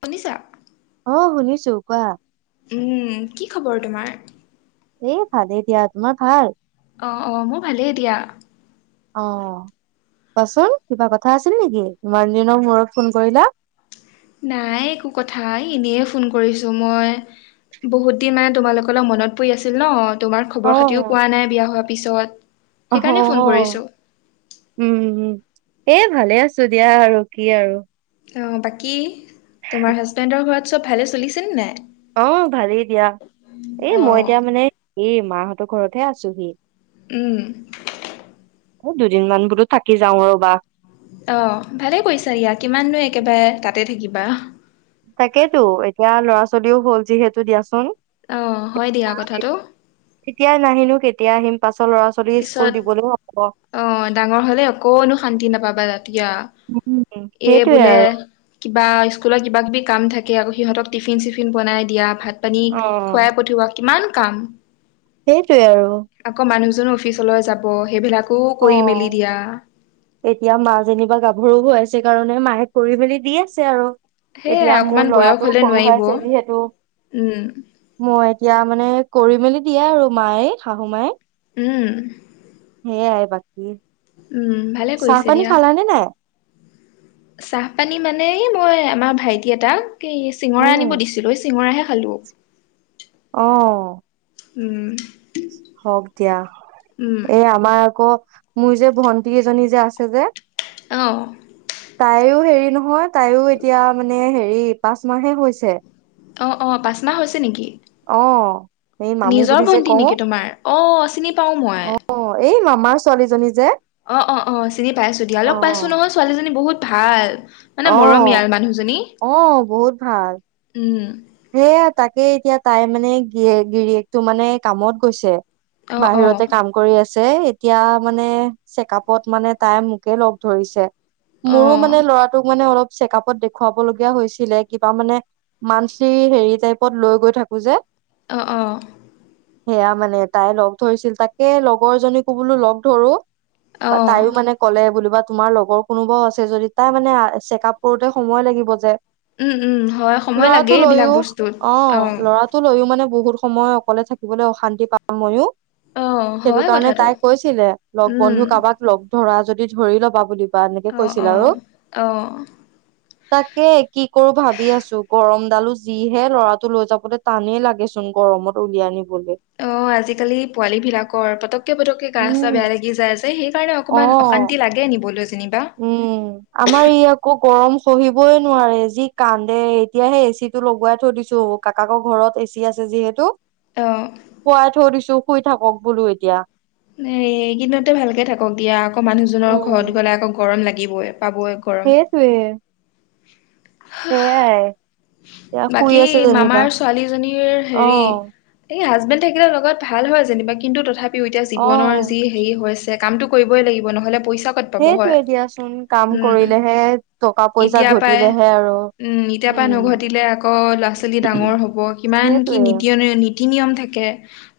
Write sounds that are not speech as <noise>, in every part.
শুনিছা অ শুনিছো কোৱা উম কি খবৰ তোমাৰ এই ভালেই দিয়া তোমাৰ ভাল অ অ মোৰ ভালেই দিয়া অ কোৱাচোন কিবা কথা আছিল নেকি ইমান দিনৰ মূৰত ফোন কৰিলা নাই একো কথা এই এনেই ফোন কৰিছোঁ মই বহুত দিন মানে তোমালোকলৈ মনত পৰি আছিল ন তোমাৰ খবৰ অ খাতিও পোৱা নাই বিয়া হোৱাৰ পিছত অ হ অ সেইকাৰণে ফোন কৰিছোঁ। উম এ ভালে আছো দিয়া আৰু কি আৰু অ বাকী তোমাৰ হাজবেণ্ডৰ ঘৰত চব ভালে চলিছে নে নাই অ ভালেই দিয়া এই মই অ'। এতিয়া মানে এই মাহঁতৰ ঘৰতহে আছোহি উম এ দুদিনমান বোলো থাকি যাওঁ ৰ'বা অ ভালেই কৰিছা দিয়া কিমাননো একেবাৰে তাতে থাকিবা তাকেইতো এতিয়া ল'ৰা ছোৱালীও হল যিহেতু দিয়াচোন অ হয় দিয়া কথাটো এতিয়াই নাহিনো কেতিয়া আহিম পাছত ল'ৰা ছোৱালী পিছত স্কুল দিবলৈও হ'ব অ ডাঙৰ হ'লে অকনো শান্তি নাপাবা তেতিয়া উম এই সেইটোয়ে বোলে আৰু কিবা স্কুলৰ কিবা কিবি কাম থাকে আকৌ সিহঁতক টিফিন চিফিন বনাই দিয়া ভাত পানী অ খুৱাই পঠিওৱা কিমান কাম সেইটোৱে আৰু আকৌ' মানুহজনো অফিচলৈ যাব সেইবিলাক অ' এতিয়া মা যেনিবা গাভৰু হৈ আছে কাৰণে মায়ে কৰি মেলি দি আছে আৰু। সেয়াই এতিয়া অকমান মোৰ বয়স লৰাটো হলে সৰু হৈ নোৱাৰিব আছে যিহেতু- উম মই এতিয়া মানে, কৰি মেলি দিয়ে আৰু মায়ে শাহু মায়ে। উম সেইয়াই বাকী। উম ভালে চাহ কৰিছে পানী দিয়া খালা নে নাই। চাহ পানী মানে এই মই আমাৰ ভাইটি এটা এই চিঙৰা উম আনিব দিছিলোঁ এই চিঙৰাহে খালো। অ' উম হওক দিয়া উম এইয়া আমাৰ আকৌ মোৰ যে ভন্টি এজনী যে আছে যে অ তাইও হেৰি নহয় তাইও এতিয়া মানে হেৰি পাঁচ মাহে হৈছে। অ অ পাঁচমাহ হৈছে নেকি অ এই মামু নিজৰ বুলি যে ভন্টি কওঁ নেকি তোমাৰ অ চিনি পাও মই অ' এই মামাৰ ছোৱালীজনী যে। অ', অ', অ', চিনি পাইছো দিয়া। অ লগ পাইছো নহয় ছোৱালীজনী বহুত ভাল। মানে অ মৰমীয়াল মানুহজনী অ উম। হেইয়া তাকে এতিয়া তাইৰ মানে গিৰীয়েক টো কামত গৈছে অ অ বাহিৰতে কাম কৰি আছে, এতিয়া মানে চেকআপত মানে তাই মোকে লগ ধৰিছে। অ মোৰো মানে ল'ৰাটোক মানে অলপ চেকআপত দেখুৱাবলগীয়া হৈছিলে। কিবা মানে মান লি হেৰি টাইপত লৈ গৈ থাকো যে। অঁ, অঁ। সেইয়া মানে তাই লগ ধৰিছিল, তাকে লগৰ জনী কো বোলো লগ ধৰো। অ বা তাইও মানে- ক'লে বুলিবা তোমাৰ লগৰ কোনোবাও আছে যদি তাইৰ মানে চেক আপ কৰোতে সময় লাগিব যে। উম, উম, হয় সময় লাগে। টো এইবিলাক লৈয়ো, বস্তুত অ' ল'ৰাটো টো লৈও মানে বহুত সময় অকলে থাকিবলৈ অশান্তি পাওঁ ময়ো। অ সেইটো হয় কাৰণে কথাটো তাই কৈছিলে, লগ উম বন্ধু কাৰোবাক লগ ধৰা যদি ধৰি ল'বা বুলি। বা এনেকে অ কৈছিল অ আৰু, অ তাকে কি কৰো ভাবি আছো। গৰম ডালো যিহে ল'ৰাটো লৈ যাবতে টানেই লাগেচোন গৰমত উলিয় আনিবলৈ। অ' আজিকালি পোৱালী বিলাকৰ পতককে পতককে গা চাহ বেয়া উম লাগি যায় যে, সেই কাৰণে অ অকমান অশান্তি লাগে। এই নিবলৈ যেনিবা। উম আমাৰ ই আকৌ গৰম সহিবই নোৱাৰে যি কান্দে। এতিয়া হেই এ চি টো লগোৱাই থৈ দিছোঁ। কাকাকৰ ঘৰত এ চি আছে যিহেতু। অঁ শুৱাই থৈ দিছো শুই থাকক বোলো এতিয়া। এ এইকেদিনতে ভালকে থাকক দিয়া। আকৌ' মানুহজনৰ উম ঘৰত গ'লে আকৌ' গৰম লাগিবই পাবই। গৰম সেই তোৱে। সেইয়াই। এতিয়া শুই বাকী আছে যেনিবা মামাৰ ছোৱালীজনীৰ অ হেৰী এই হাজবেণ্ড থাকিলে লগত ভাল হয় যেনিবা। কিন্তু তথাপিও এতিয়া অ জীৱনৰ যি হেৰি হৈছে, কামতো কৰিবই লাগিব নহ'লে পইচা ক'ত পাব হয় সেইটয়ে দিয়াচোন, কাম উম কৰিলেহে টকা পইচা এতিয়া পাই ঘটিলেহে আৰু। উম এতিয়া উম নঘটিলে আকৌ ল'ৰা ছোৱালী ডাঙৰ হ'ব কিমান কি সেইটোৱে নিতী তী নিয়ম থাকে,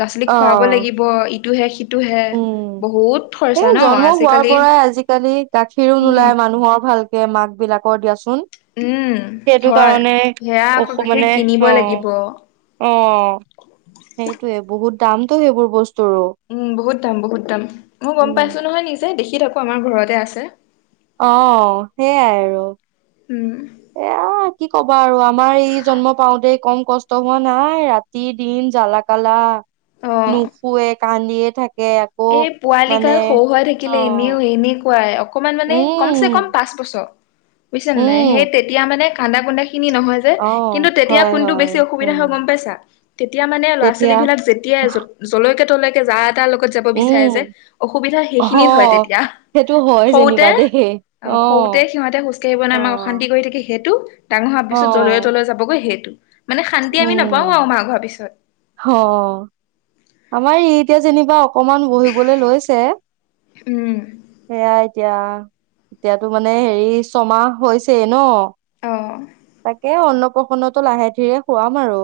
ল'ৰা ছোৱালীক অ খুৱাব লাগিব ইটো হে সিটো হে। এ জন্ম হোৱাৰ পৰাই আজিকালি গাখীৰো উম নোলায় মানুহৰ ভাল মাক বিলাকৰ দিয়াচোন। উম সেইটো হয় কাৰণে সেয়া আকৌ অসু গাখীৰ মানে কিনিব অ'। লাগিব অ' সেইটোৱে, বহুত দামতটো সেইবোৰ বস্তুৰো। উম, বহুত দাম বহুত দাম। মই গ'ম উম পাইছো নহয় নিজে দেখি থাকো আমাৰ ঘৰতে আছে। অ' সেইয়াই আৰু। উম। এইয়া কি ক'বা আৰু আমাৰ ই জন্ম পাওতে কম কষ্ট হোৱা নাই। ৰাত তি দিন জালা কালা, অ নুশুৱে কান্দিয়ে থাকে। আকৌ এ পোৱালি গাল মানে সৰু অ থাকিলে এনেও এনেকুৱাই। অকমান মানে কম চে কম উম পাঁচ বছৰ বুজিছা নাই, সেই উম তেতিয়া মানে কান্দা কুন্দা খিনি নহয়। অ কিন্তু তেতিয়া হয় কোনটো হয় বেছি অসুবিধা উম হয় গ'ম পাইছা, তেতিয়া মানে ল'ৰা ছোৱালী তেতিয়া বিলাক যেতিয়াই জলৈকে তলেকে যা এটাৰ লগত যাব উম বিচাৰে যে অসুবিধা অ সেইখিনি হয় তেতিয়া। সেইটো হয় সউতে যেনিবা দেই অ সউতে সিহঁতে খোজ কঢ়িব নোৱাই অ আমাক অশান্তি কৰি থাকেহি। সেইটো ডাঙৰ হোৱাৰ অ পিছত জলে তলে যাবগৈ সেইটো মানে শান্তি আমি নাপাও আউ মাক হোৱাৰ পিছত। হ। আমাৰ ই এতিয়া যেনিবা অকমান বহিবলে লৈছে উম সেয়াই। এতিয়া এতিয়াতো মানে হেৰি ছমাহ হৈছেই ন। অঁ। তাকে অন্নপ্ৰসন্নতো লাহে ধীৰে খোৱাম আৰু।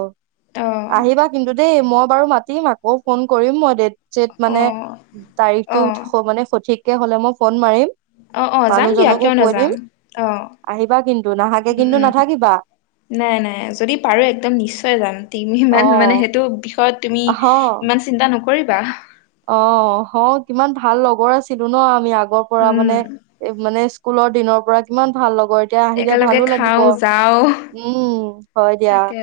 অ আহিবা কিন্তু দেই মই বাৰু মাতিম আকৌ ফোন কৰিম মই দেত। ছেট অ মানে অ তাৰিখটো মানে সঠিককে হলে মই ফোন মাৰিম। অ অ যাম দিয়া মানুহজনকো কিয় কৈ দিম নাযাম অ আহিবা কিন্তু নহাকে উম কিন্তু উম নাথাকিবা। নাই নাই যদি পাৰো একদম নিশ্চয় যাম টিমি ইমান মানে সেইটো বিষয়ত তুমি। অ। ইমান চিন্তা নকৰিবাহ। অ হ কিমান ভাল লগৰ আছিলো ন আমি আগৰ পৰা উম মানে। এ মানে স্কুলৰ দিনৰ পৰা কিমান ভাল লগৰ এ। তিয়া আহিলে একেলগে ভালো লাগিব খাওঁ যাওঁ উম হয় দিয়া তাকে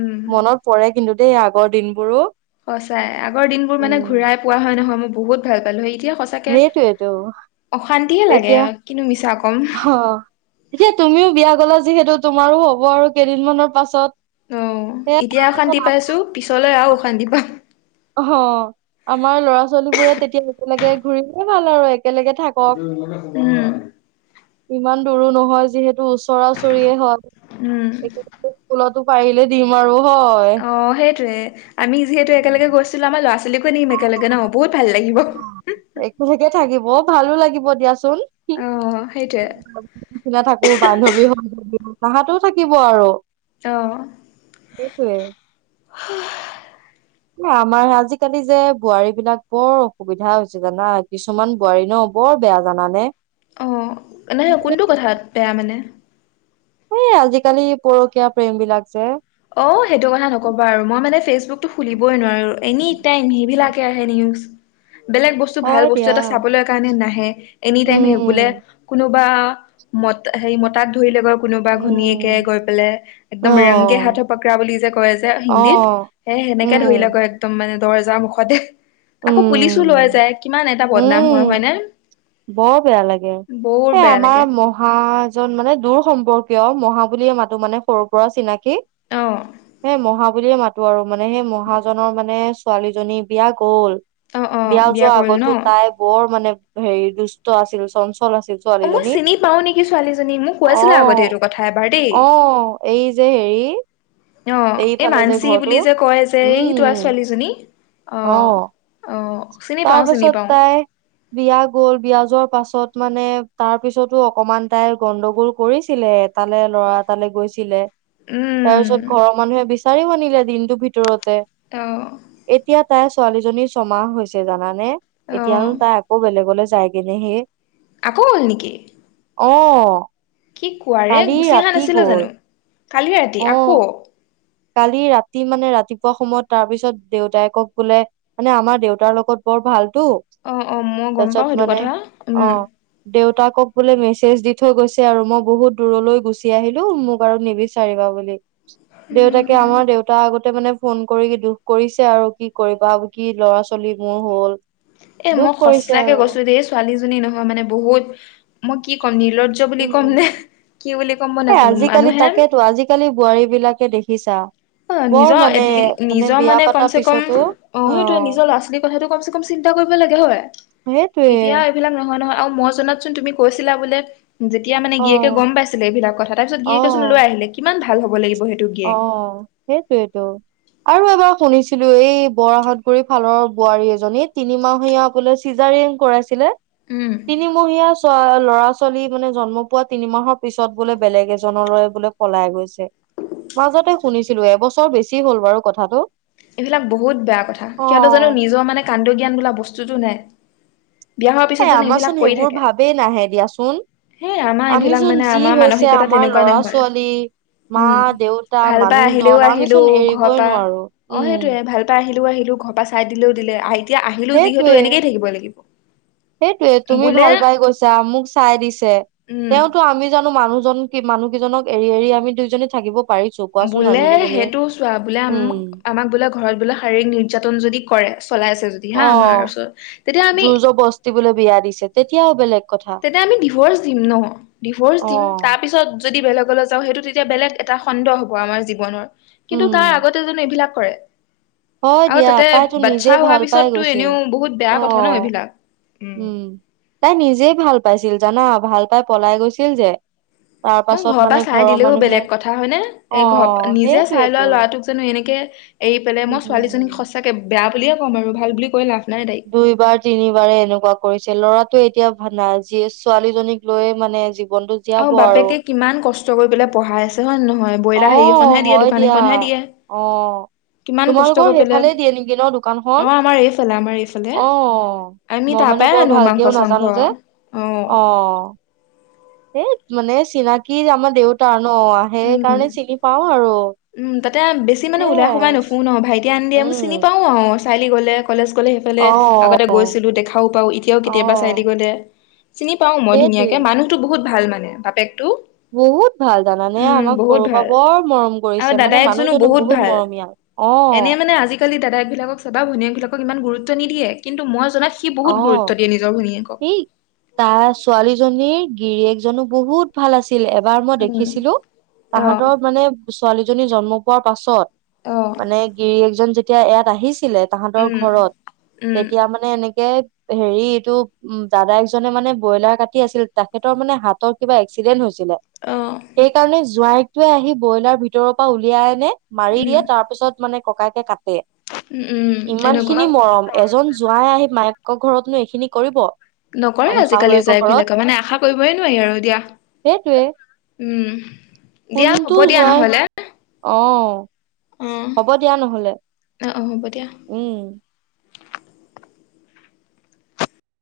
উম মনত। পৰে কিন্তু দেই আগৰ দিনবোৰো। সঁচাই আগৰ দিনবোৰ মানে ঘূৰাই পোৱা হয় নহয় মই বহুত ভাল পালো সেই এতিয়া সঁচ। তাকে সেইটোয়েতো অশান্তিহে লাগে এতিয়া কিনু মিছা কম। অ এতিয়া তুমিও বিয়া গলা যিহেতু তোমাৰো হ'ব আৰু কেইদিনমানৰ পাছত। অ সেয়া এতিয়া তাৰপাছত অশান্তি পাইছো পিছলৈ আউ অশান্তি পাম। অ হ আমাৰ লৰা ছোৱালী বোৰে তেতিয়া একেলগে ঘুৰিলে ভাল আৰু একেলগে থাক। উ। ইমান দূৰো নহয় যিহেতু ওচৰা ওচৰিয়ে উম হয়। স্কুলতো পাৰিলে দিম আৰু হয়। অ সেইটোয়ে আমি যিহেতু একেলগে গৈছিলো আমাৰ ল'ৰা ছোৱালীকো নিম একেলগে ন বহুত ভাল লাগিব। একে লগে থাকিব ভালো লাগিব দিয়াচোন। অ সেইটোৱে নিচিনা থাকো বান্ধৱী হৈ তাহাঁাতো থাকিব আৰু। <inaudible> নিচিনা থাকো বান্ধৱী হৈ তাহতো থাকিব আৰু। <inaudible> ত। সেইটোৱে। এ আমাৰ আজিকালি যে বোৱাৰী বিলাক বৰ অসুবিধা হৈছে জানা কিছুমান বোৱাৰী ন। বৰ বেয়া জানানে? অ', মানে, কোনটো কথাত বেয়া মানে? এই আজিকালি পৰকীয়া প্ৰেম বিলাক যে। অ, সেইটো কথা নকবা আৰু, মই মানে ফেচবুক টো খুলিবই নোৱাৰোঁ, এনিটাইম সেইবিলাকেই আহে নিউছ বেলেগ বচ স্তু ভাল হয় বস্তু দিয়া এটা চাবলৈ কাৰণে নাহে, এনি টাইম সেই বোলে উম কোনোবা মত হেৰি মতাক ধৰিলেগৈ কোনোবা ঘনীয়েকে উম গৈ পেলাই, অ একদম ৰঙ্গে হাত থ পকৰা বুলি যে কয় যে অ হিন্দীত, সেই সেনেকে উম ধৰিলেগৈ একদম মানে দৰ্জাৰ মুখতে। আকৌ পুলিচো লয় উম যায়, কিমান এটা বদনাম হয় উম হয়নে? বৰ বৌৰ বেয়া লাগে। মহা এজন মানে দূৰসম্পৰ্কীয়, মহা বুলিয়েই মাতো মানে সৰু পৰা চিনাকি, অ' সেই মহা বুলিয়ে মাতো আৰু মানে সেই মহাজনৰ মানে ছোৱালীজনীৰ বিয়া গ'ল। অ' অ' বিয়া যোৱাৰ কৰিল আগতো ন? তাই বৰ মানে হেৰি দুষ্ট আছিল, চঞ্চল আছিল। অ মই ছোৱালীজনী, চিনি পাও নেকি ছোৱালীজনীক মোক কৈছিলে আগতে অ' এইটো কথা এবাৰ দেই অ' এই যে হেৰি অ' এই এইফালে যে মানসী ঘৰটো বুলি যে কয় যে এই <unintelligible> উম ছোৱালীজনী, অ'। অ' চিনি পাও চিনি তাৰপাছত পাও তাই বিয়া গ'ল, বিয়া যোৱাৰ পাছত মানে তাৰ পিছতো অকমান তাই গণ্ডগোল কৰিছিলে। তালে ল'ৰা এটালৈ গৈছিলে। উম তাৰপিছত ঘৰৰ মানুহে বিচাৰিও আনিলে দিনটোৰ ভিতৰতে। অ'। এতিয়া তাইৰ ছোৱালীজনী ছমাহ হৈছে জানানে? অ এতিয়ানো তাই আকৌ বেলেগলে যায়গে নে হেই। আকৌ গ'ল নেকি? অ'। কি কোৱা ৰে কালি গুচি অহা ৰাতি নাছিলে গ'ল জানো, কালি ৰাতি অ', আকৌ? কালি ৰাতি মানে ৰাতিপুৱা সময়ত তাৰ পিছত দেউতায়েকক বোলে মানে আমাৰ দেউতাৰ লগত বৰ ভালতো অ অ মই গম পাও তাৰপিছত সেইটো মানে কথা উম অ' দেউতাকক বোলে মেছেজ দি থৈ গৈছে আৰু মই বহুত দূৰলৈ গুচি আহিলোঁ মোক আৰু নিবিচ নিবিচাৰিবা বুলি, দেউতাকে আমাৰ দেউ দেউতাৰ আগতে মানে ফোন কৰি দুখ কৰিছে আৰু কি কৰিবা? কি ল'ৰা-ছোৱালী মোৰ হ'ল। এই দুখ মই কৰিছে সঁচাকে আৰু কৈছোঁ দেই এই ছোৱালীজনী নহয় মানে বহুত মই কি ক'ম নির্লজ্জ নির্লজ্জ বুলি ক'ম নে, উম, কি বুলি মই এ নাজানোঁ আজিকালি মানুহে তাকেতো আজিকালি বোৱাৰী বিলাকে দেখিছা অ', বৰ নিজৰ মানে এট লি‌ নিজৰ বিয়া মানে কম পাতাৰ চে কম পিছতো অ' সেইটোৱে অ', নিজৰ ল'ৰা-ছোৱালী কথাটো কম চে কম চিন্তা কৰিব লাগে হয়। সেইটোৱেই। এতিয়া এইবিলাক নহয় নহয় আৰু মই জনাত চোন তুমি কৈছিলা বোলে যেতিয়া মানে গিৰিয়েকে অ', গম পাইছিলে এইবিলাক কথা তাৰপিছত গিৰিয়েকে চোন লৈ অ', আহিলে, কিমান ভাল হ'ব লাগিব সেইটো। গিৰিয়েক অ', সেইটোৱেইটো। আৰু এবাৰ শুনিছিলো এই বৰাহাতগুৰি ফালৰ বোৱাৰী এজনী তিনিমহীয়া বোলে চিজাৰিন কৰাইছিলে উম তিনিমহীয়া চোৱা ল'ৰা-ছোৱালী মানে জন্ম পোৱা তিনি মাহৰ পিছত বোলে বেলেগ এজনলৈ বোলে পলাই গৈছে। মাজতে শুনিছিলো এবছৰ বেছি হ'ল বাৰু কথাটো। এইবিলাক বহুত বেয়া কথা‌ সিহঁতৰ জানো অ', নিজৰ মানে কাণ্ডজ্ঞান বোলা বস্তুতো নাই। বিয়া হোৱাৰ পিছত এ জানো আমাৰচোন এইবিলাক কৰি সেইবোৰ থাকে। ভাবেই নাহে দিয়াচোন। সেই আমাৰ এইবিলাক আমিচোন মানে যি আমাৰ হৈছে মানসিকতা আমাৰ তেনেকুৱা ল'ৰা নহয়। ছোৱালী মা উম দেউতা ভাল পাই মানুহজন আহিলেও আহিলোঁ আমিচোন ঘৰ এৰিবই পা নোৱাৰো অ' উম, সেইটোৱে ভাল পাই আহিলোঁ আহিলোঁ ঘৰ পৰা চাই দিলেও দিলে এতিয়া আহিলো যিহেতু এনেকেই থাকিব লাগিব। সেইটোৱে তুমি বোলে ভাল পাই গৈছা মোক চাই দিছে। উম তেওঁটো আমি জানো মানুহজন কি মানুহ কেইজনক এৰি এৰি আমি দুইজনী থাকিব পাৰিছো কোৱাচোন বোলে আমি দুজনীয়ে সেইটো চোৱা বোলে উম আমাক বোলে ঘৰত বোলে শাৰীৰিক নিৰ্যাতন যদি কৰে চলাই আছে যদি অ হা' আমাৰ ওচৰত তেতিয়া আমি যি বোলো বিয়া দিছে তেতিয়াও বেলেগ কথা তেতিয়া আমি ডিভৰ্চ দিম ন' ডিভৰ্চ অ দিম তাৰ পিছত যদি বেলেগলৈ যাওঁ সেইটো তেতিয়া বেলেগ এটা খণ্ড হ'ব আমাৰ জীৱনৰ। কিন্তু তাৰ উম আগতে জানো এইবিলাক কৰে। হয় আৰু দিয়া তাতে তাইতো নিজে বাচ্ছা ভাল হোৱাৰ পাই পিছততো গৈছিল এনেও বহুত অ বেয়া কথা ন এইবিলাক। উম' তাই নিজেই ভাল পাইছিল জানা, ভাল পাই পলাই গৈছিল যে। তাৰ মই পাছত ঘৰৰ পা মানে চাই দিলেও মানুহে বেলেগ কথা হয়নে, অ এই ঘৰ নিজে চাই সেইটোৱেতো লোৱা ল'ৰাটোক। জানো এনেকে এৰি পেলাই মই উম ছোৱালীজনীক সঁচাকে বেয়া বুলিয়ে কওঁ বাৰু, ভাল বুলি কৈ লাভ নাই তাইক। দুই বাৰ, তিনিবাৰে এনেকুৱা কৰিছে, ল'ৰাটোৱে এতিয়া নাৰ্জী, ছোৱালীজনীক লৈয়ে মানে জীৱনটো আৰু বাপেকে কিমান কষ্ট কৰি পেলাই পঢ়াই আছে হয় নহয়। অ ব্ৰইলাৰ হেৰিখনহে দিয়ে, হয় দোকান দিয়া এখনহে দিয়ে। অ কিমান কষ্ট তোমালোকৰ কৰি পেলে, সেইফালে দিয়ে নেকি ন অ' দোকানখন আমাৰ এইফালে আমাৰ এইফালে। অ আমি মই মানে তাপাই বৰ আনো ভালকেও মাংস নাজানো চাংস, যে অ'। এই মানে চিনাকি আমাৰ দেউতাৰ ন', আহে উম। কাৰণে চিনি পাওঁ আৰু উম' তাতে বেছি মানে ওলাই সোমাই সেইয়াই নুফুৰো ন', ভাইটি আনি দিয়ে মই উম চিনি পাওঁ আও। চাৰিআলি গ'লে কলেজ গ'লে সেইফালে অ আগতে গৈছিলো দেখাও পাওঁ, এতিয়াও অ কেতিয়াবা চাৰআলি গ'লে চিনি পাওঁ মই সেইটোৱে ধুনীয়াকে, মানুহটো বহুত ভাল মানে বাপেকটো। বহুত ভাল। জানানে উম আমাক বহুত সৰু পা ভাল বৰ মৰম আৰু কৰিছে, মানে দাদায়েকজনো মানুহজনো বহুত ভাল মৰমীয়াল। এনে অ' মানে আজিকালি দাদাইক বিলাকক চাবা, ভনীয়েকবিলাকক ইমান গুৰুত্ব নিদিয়ে, কিন্ত মই জনাত সি বহুত গুৰুত্ব অ', দিয়ে নিজৰ ভনীয়েকক। সেই তাৰ ছোৱালীজনীৰ গিৰিয়কজনো বহুত ভাল আছিল। ছিল, এবাৰ মই উম দেখিছিলো, অহ তাঁহতৰ মানে ছোৱালীজনী জন্ম পোৱাৰ পাছত। অহ মানে গিৰিয়েক জন যেতিয়া ইয়াত আহিছিলে, তাঁহতৰ উম ঘৰত, উম তেতিয়া মানে এনেক হেৰি এইটো উম দাদাইক জনে মানে ব্ৰইলাৰ কাটি আছিল। তেখেতৰ মানে হাতত কিবা এক্সিডেন্ট হৈছিলে, অহ সেইকাৰণে জোৱাইকটোৱে আহি ব্ৰইলাৰ ভিতৰৰ পৰা উলিয়াই আনে মাৰি উম দিয়ে, তাৰ পিছত মানে ককায়কে কাটে, উম উম ইমান খিনি এনেকুৱা মৰম। এজন জোৱাই আহি মায়েকৰ ঘৰতনো এইখিনি কৰিব। নকৰে আহ আজিকালি শাহুৱেকৰ জোৱাইক ঘৰত বিলাকে, মানে আশা কৰিবই নোৱাৰি আৰু দিয়া। সেইটোৱে উম' দিয়া কোনটো হ'ব দিয়া জোঁৱাই নহলে। অ অ হ'ব দিয়া নহলে, অ হ'ব দিয়া উম'।